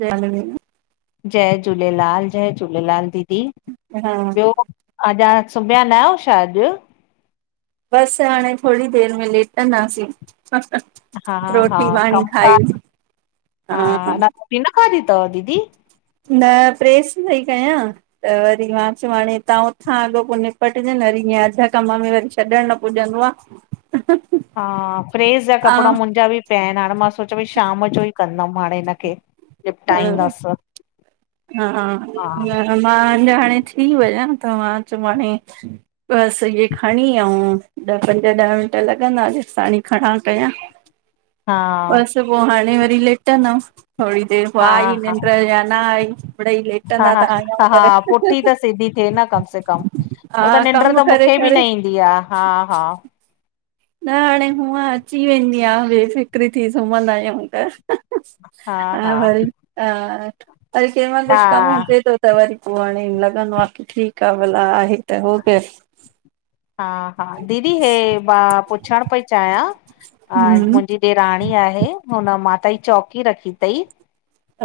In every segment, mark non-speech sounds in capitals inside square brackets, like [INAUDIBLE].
जल व जय झूलेलाल-जय झूलेलाल दीदी ॿियो? अॼाण सुमया न आयो छा अॼ? बस हाणे थोड़ी देर में लेटदासीं। हा हा रोटी पाणी खाई, कमकार हा। ॿि न खाधी तव दीदी? न प्रेस पई कयां। त वरी मां चयो हाणे तां उथां अॻो पो निपटजन वरी ईअं अध कम में वरी छॾण न पुॼंदो आ। त हा प्रेस ॼा कपड़ा मुंजा ॿि पया आयन हाणे मां सोचयो भई शाम ॼो ई कंदम हाणे हिनखे। निपटाईंदास, हा। त मां अञा हाणे थी वञा त मां चयो हाणे बसि इहे खणी ऐं ॾह पंज ॾह मिंट लॻंदा जेसि ताणी खणा कयां। हा। त पोइ हाणे वरी लेटंदमि थोरी देरि पोइ हा आई हा निंड या न आई। हा लेटंदा हा त आहियूं ह हा पर पुठी त सिधी थिए न कम से कम हा उह त निंड कम त करे मूंखे बि करे न ईंदी आहे हा हा। न हाणे हूअं अची वेंदी आहे बेफ़िक्री थी सुम्हंदा आहियूं त। हा भई हा, हल कंहिं माल हा कुझु कम हूंजे त त वरी पोइ हाणे लॻंदो आहे कि ठीकु आहे भला आहे त हो कर। हा हा दीदी हे मां पुछण पई चाहियां? हम्म मुंहिंजी ॾेराणी आहे हुन माता जी चौकी रखी अथईं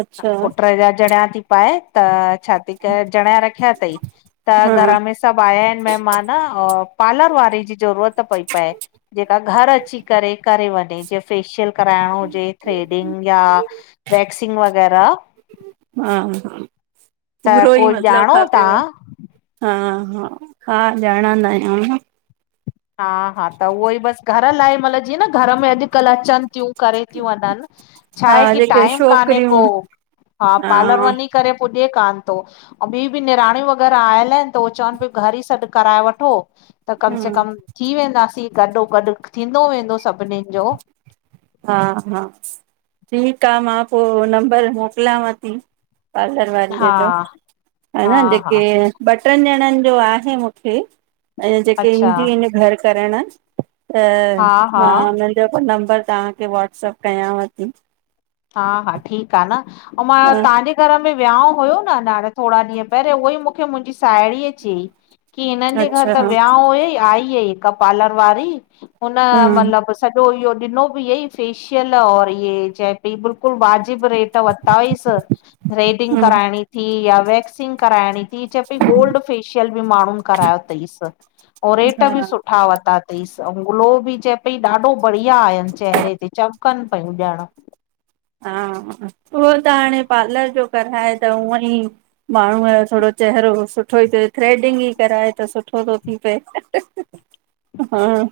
अच्छा पुट जा जणिया थी पाए त छा थी करे जणिया रखिया अथई त हा घर में सभु आया आहिनि महिमान पार्लर वारे जी ज़रूरत पई पए जेका घर अची करे करे वञे जे फेशियल कराइणो हुजे, थ्रेडिंग या वैक्सिंग वग़ैरह। हा त पूरो ई कोई मतलब ॼाणो खपेव तव्हां? हा हा हा ॼाणंदा आहियूं। हा हा त उहो ई बसि घर लाइ मतिलब जीअं न घर में अॼुकल्ह अचनि थियूं करे थी वञनि। छा हा आहे कि जेके टाइम कान्हे को, छोकिरियूं हा पार्लर वञी करे पुॼे कान थो। ऐं ॿियूं बि निणणियूं वग़ैरह आयल आहिनि त उहो चवनि पियूं घर ई सॾु कराए वठो। त कम से हम्म कम थी वेंदासीं गॾोगॾु थींदो वेंदो सभिनीनि जो। हा हा, ठीकु आ मां पोइ नंबर मोकलावं थी, पार्लर वारे हा जो, हा हान जे के हा ॿ टनि ॼणनि जो आहे मूंखे, ऐं जेके अच्छा ईंदियू इन घरु करणु हा त मां हा हुननि जो नंबर तव्हाखे वॉट्सप कयांव थी। हा हा ठीकु आ न, ऐं मां हा तव्हाजे घर में विहांउ हुयो न थोरा ॾींह पहिरियों उहो ई मूखे मुहिजी साहेड़ीअ चयईं कि हिननि जे घर अच्छा त हा विहांउ हुयई आई हुई हिकु पार्लर वारी हुन हम्म मतलबु सॼो इहो ॾिनो बि इयंई फेशियल और इये चए पई बिल्कुल वाजिब रेट वरता हुईस। थ्रेडिग हम्म कराइणी थी या वैक्सिग कराइणी ही चए पई गोल्ड फेशियल बि माण्हुन करायो तईस अऊं रेट हा बि सुठा वर्ता तईं। तईस अऊं ग्लो बि चए पई ॾाढो बढ़िया आयुन चेहरे ते चमकन पयू ॼण। हा, उहो त हाणे पार्लर जो कराए त ऊअं ई माण्हूअ जो थोरो चहिरो सुठो ई थिए थ्रेडिग ई कराए त सुठो थो थी पए। हां।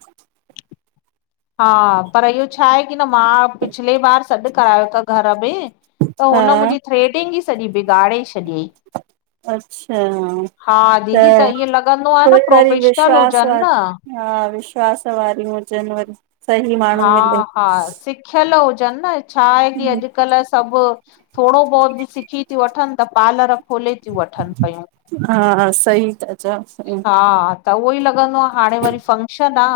हा पर इहो छा आहे कि न मां पिछले बार सॾु करायो त घर में त हुन हा मुहिजी थ्रेडिग ई सॼी बिगाड़े छॾियाईं। अच्छा हा दीदी त ईअं लॻंदो आ न कोई वरी प्रोफेशनल विश्वास हुजन वार न। हा विश्वास वारियूं हुजन वरी, सही माण्हू मिले। सिखयल हुजन न छा आहे कि अॼुकल्ह सभु थोरो बहुत बि सिखी थियू वठन त पार्लर खोले थियू वठन पयूं। हा सही था चओ सही। हा त उहो ई लगंदो आ, हाणे वरी फंक्शन आ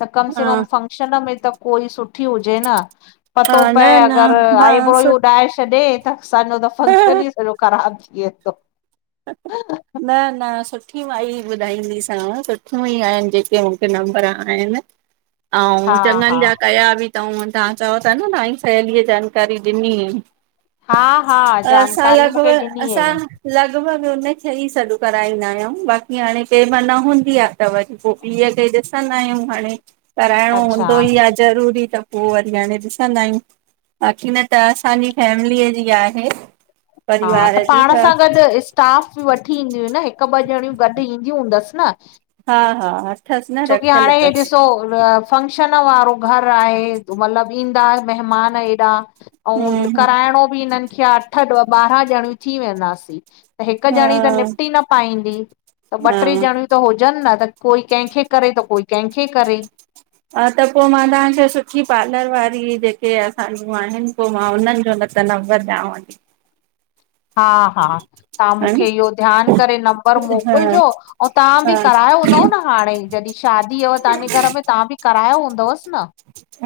त कम से हा कम फं [UNINTELLIGIBLE] मे त कोई सुठी हुजे न। हा पतो न पए न अगर मां आईब्रो ई सु उॾाए छॾे त असाजो त फक्शन ई न सॼो ख़राब थी वेदो। [INAUDIBLE] न न सुठी माई ॿुधाईं दी साव सुठियू ई आहिन जेके मूखे नंबर आहिन। [INAUDIBLE] ऐं हा चॻनजा कया बि तऊ तव्हा चओ था न तव्हाजी सहेलीअ जानकारी ॾिनी। हा हा असा जानकारी लॻव मूंखे ॾिनी असा हुयईं लॻ लॻभॻ उनखे ई सॾु कराईदा आहियूं बाक़ी हाणे केहिंमह न हुंदी आ त वरी पोइ ॿिय खे ॾिसदा आहियूं हाणे कराइणो अच्छा हूदो ई आ ज़रूरी त पोइ वरी हाणे ॾिसदा आहियू। बाक़ी न त अंसाजी फैमलीअ जी आहे। हा त परिवार जी पाण सा गॾ स्क स्टाफ बि वठी ईंदियू न हिकु ॿ डणियूं गॾु ईदियू हूदस न। हा हा अथस न रखयल तस। फनक्शन न वारो घर आहे, मतलब ईंदा मेहमान एॾा ऐं हम्म कराइणो बि हिनन खे आ अठ ॾह ॿारहा ॼंणियू थी वेदासीं। त हिकु ॼंणी त हम्म निपटी न पाईंदी त ॿ हा टे हा ॼंणियू त हुजन न त कोई कहिखे करे त कोई कहिखे करे हा त पोइ मा तव्हाखे सुठी पार्लर वारी जेके असाजूं आहिन पोइ मा उन्हनि जो न त नंबर डयाव थी। हा, हा। तव्हा हां मूखे इहो ध्यानु करे नंबर हा मोकिलजो, ऐ तव्हां बि हा करायो हूंदव न। हाणे जॾहि शादी हुय तव्हाजे घर में तव्हां बि करायो हूंदवस न।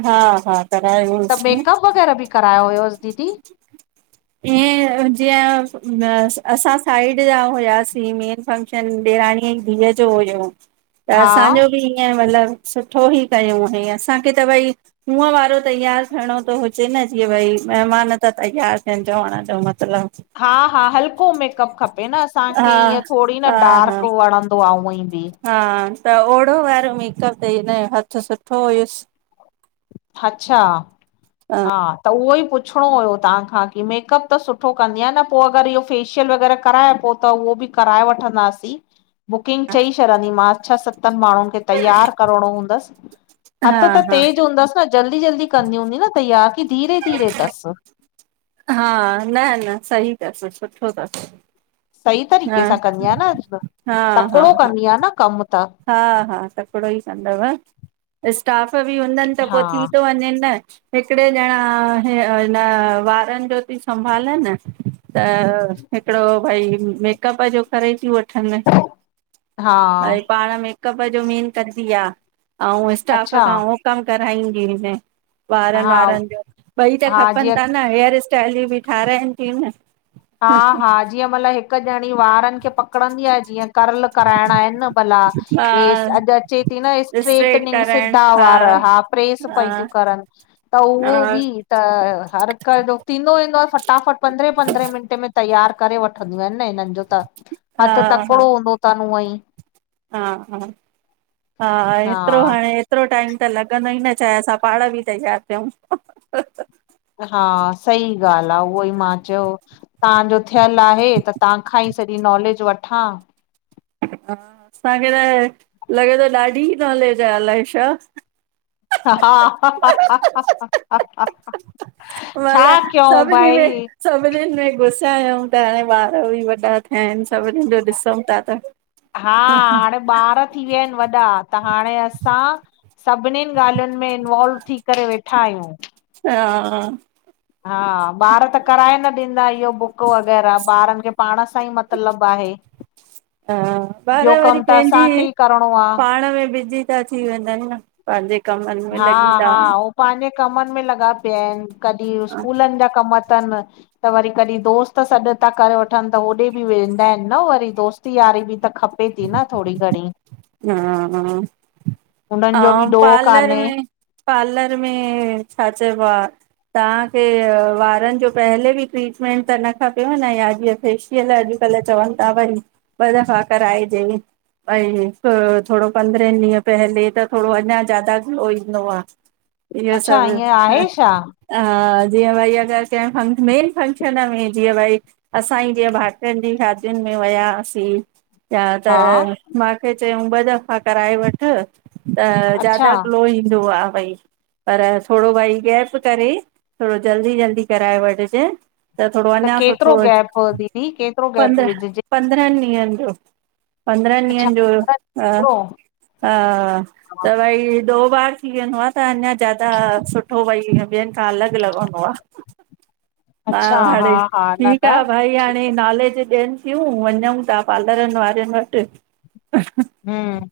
हा हा। करायो [UNINTELLIGIBLE] त मेकअप वग़ैरह बि करायो हुयस दीदी? ई ए। जीअं असां साइड जा हुआसीं, मेन फंक्शन ॾेराणीअ जी धीअ जो हुयो त हा असांजो बि ईअं मतिलबु सुठो ई कयूं हुवई असांखे त भई हुंव वारो तयार थियणो थो हुजे न जीअं भई महिमान त तयार पहंझो [UNINTELLIGIBLE] जो मतलब हा, हा हलको मेकअप खपे न हा असांखे ईअं थोडी न हा हा डार्क वणं त ऊंआ ई बि हा त ओॾो वारो मेकअप ते हिन हथ सुठो हुयसि। अच्छा, हा त उहो ई पुछ पुछणो हुयो तव्हांखां की मेकअप त सुठो कंदी आह न पोइ अगरि इहो फेशियल वग़ैरह कराए पोइ त उहो बि कराए वठंदासीं। बुकिंग चई छॾंदीमांसि छह सतनि माण्हुनि खे तयार करणो हूंदस। हथ हा त हा तेज हूंदसि न, जल्दी जल्दी कंदी हूंदी न तयार की धीरे धीरे थस। हा, न न सही तस सुठो थस। सही तरीक़े सां कंदी आहियां न हा हा तकिॾो हा कंदी आह न कमु त हा, हा तकिॾो ई कंदव। स्टाफ बि हूंदनि त हा पोइ थी थो वञेन न। हिकिॾे ॼणा हि हिन वारनि जो थी संभाले न। त हिकिड़ो भई मेकअप जो करे थी वठ हा अ पाण मेकअप जो मेन कंदी आ ऐं स्टाफ अच्छा खां उहो कम कराइंगी हिन वारनि हा वारनि जो ॿई त हा खपनि जीअं था न हेयर स्टाइलूं बि ठाराइनि थियूं न हा हा जीअं मतलब हिक ॼणी वारनि खे पकड़ंदी आहे जीअं करल कराइणा आहिन न भला। हा अॼु अचे थी न स्ट्रेट स्ट्रेटनिंग कराइण सिधा वारा हा प्रेस पई थिय हा करनि। त हा उहो बि त हर हिक थींदो ईेंदो आहे फटाफट पंद्रहें पंद्रहें मिनंट। तयार करे वठंदियूं आहिन न हिननि जो त हा हथ हा तकिड़ो हूंदो थनि उअं ई। हा हा हा एतिरो हाणे एतिरो टाइम त लॻंदो ई न चाहे असां पाण बि तयारु थियूं। हा सही ॻाल्ह आ उहो ई मां चयो तव्हांजो थियल आहे त तव्हां खां ई। इअ नॉलेज वठां। हा असांखे त लॻे थो ॾाढी नॉलेज आहे अलाएशा। हा हााााा हा छा मतलब कयूं सभिनी में भई। सभिनीनि में गुसा आहियूं त हाणे ॿार बि वॾा थिया आहिन। सभ हा हाणे ॿार थी वया आहिन वॾा त हाणे असां सभनीन ॻाल्हियून में इनवालव थी। करे वेठा आहियूं। हा हा ॿार त कराए न ॾींदा इहो बुक वग़ैरह ॿारनि खे पाण सां ई मतलबु आहे। हा ॿार इहो वरी कमु त पंहिंजी असांखे ई करिणो आहे पाण में बिजीी। थी वेंदा आहिन न पंहिंजे कमनि में लॻी था वञनि। पाहिंजे कमनि में लॻा पिया आहिन कॾहिं स्कूलनि जा कम त वरी कॾहिं दोस्त सॾु था करे वठनि त होओॾे बि वेंदा आहिन न वरी दोस्त यारी बि त खपे थी न थोरी घणीं हा हा हुननि जो बि अंव ॾोह पार्लर कान्हे में पार्लर में छा चइबो आ तव्हांखे वारनि जो पहले बि ट्रीटमेंट त न खपेव न याॼअ फे फेशीअल अॼुकल्ह चवनि था भई ॿ दफ़ा कराइजे भई थोरो पंद्रहं ॾींहं पहले त थोरो अञा ज्यादा ग़लो ईंदो आ इहो अच्छा सभु ईअं ह आहे छा? हा जीअं भई अगर कें मेन फंक्शन में जीअं भई असां ई जीअं भाट्रन जी शादियुनि में वया आंसी या त हा माखे चयूं ॿ दफ़ा कराए वठ त अच्छा ज्यादा ग्लो ईंदो आ भई पर थोरो भई गैप करे थोरो जल्दी जल्दी कराए वठजे त थोरो अञा सुठो केतिरो गैप दीदी केतिरो पंद्रह गैप पंद्रह विझजे? पंद्रन ॾींहंनि जो पंद्रन अच्छा ॾींहंनि जो ह केतिरो? हा हा, त भई दो बार थी वेंदो आ त अञा ज्यादा सुठो भई ॿियनि खां अलॻ लॻंदो आ। हा अच्छा हा हाणे हा न ठीक न आ भाई ठीक। हाणे। नॉलेज ॾियनि तियूं वञूं ता पालरन वारियून वट हूं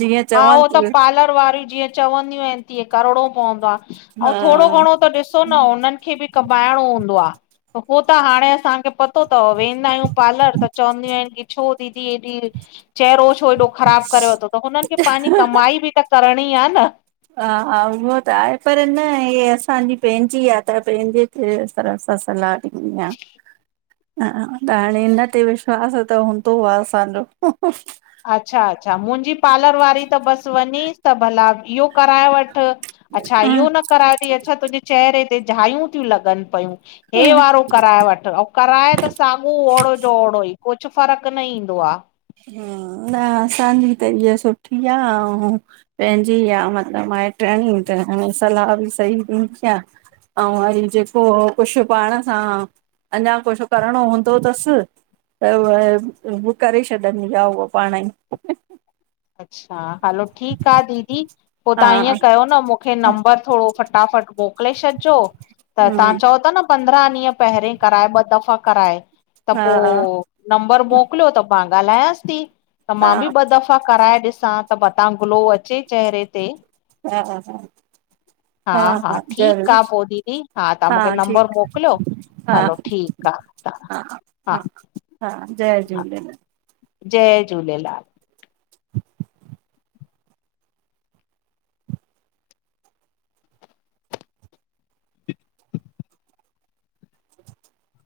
जीअं हा चवनि हो त थियूं पालर वारी जीअं चवंदयूं एन तीअं करणो पवंदो आ हा अऊं थोड़ो घणो त डिसो न उनंखे भी कबाएणो हूंदो आ त हो त हाणे असांखे पत तो तव वेंदा आयूं पार्लर त चवंदियूं एन की छो दीदी हेडी चेहरो छो हेॾो ख़राब करे वतो तव हुनन खे पांनि कमाई बि त करणी आ न। हा हा उहो त आहे पर न इ असांजी पैंजी आह त पैंजे तरफ़ सां सलाह डिनी आ [UNINTELLIGIBLE] हा त हाणे इन ते विश्वास आ त हूंदो आह असांजो। अच्छा अच्छा मुंजी पार्लर वारी त बस वञीस त भला इहो कराए वठ अच्छा हा इहो न कराए ती अच्छा तुंजे चेहरे ते झायूं तियूं लॻन पयूं हे हा वारो कराए वठ अऊ कराए त सागू ओड़ो जो ओड़ो ई कुझ फ़र्क न ईंदो आ। हूं न असांजी त इअ सुठी आह अऊं पैंजी आ मतलब माइट्राणी त सलाह बि सही डिंदी आ। अऊं वरी जेको कुझ पाण सां अञा कुझ करणो हूंदो तस त व करे छॾंदी आह उह पाण ई अच्छा हलो ठीक आ दीदी पो हा तव्हां ईअं कयो न मुख खे नंबर थोरो फटाफट मोकले छॾजो त तव्हां हम्म चओ ता न पंद्रहां ॾींहं पहरीें कराए ॿ दफ़ा कराए त हा पो हा नंबर मोकलयो त मां ॻाल्हायांस ती त मां बि हा ॿ दफ़ फा कराए ॾिसां त मतां ग्लो अचे चहरे ते। हा हा हा। हा हा ठीकु ज़रूर आ पो दीदी तव्हां हा मूंखे नंबर ठीक मोकिलियो हा हलो ठीकु आ हा। हा ह हा जय झूलेलाल। जय झूलेलाल। - - [INAUDIBLE] - - [INAUDIBLE] हम्म - - [INAUDIBLE]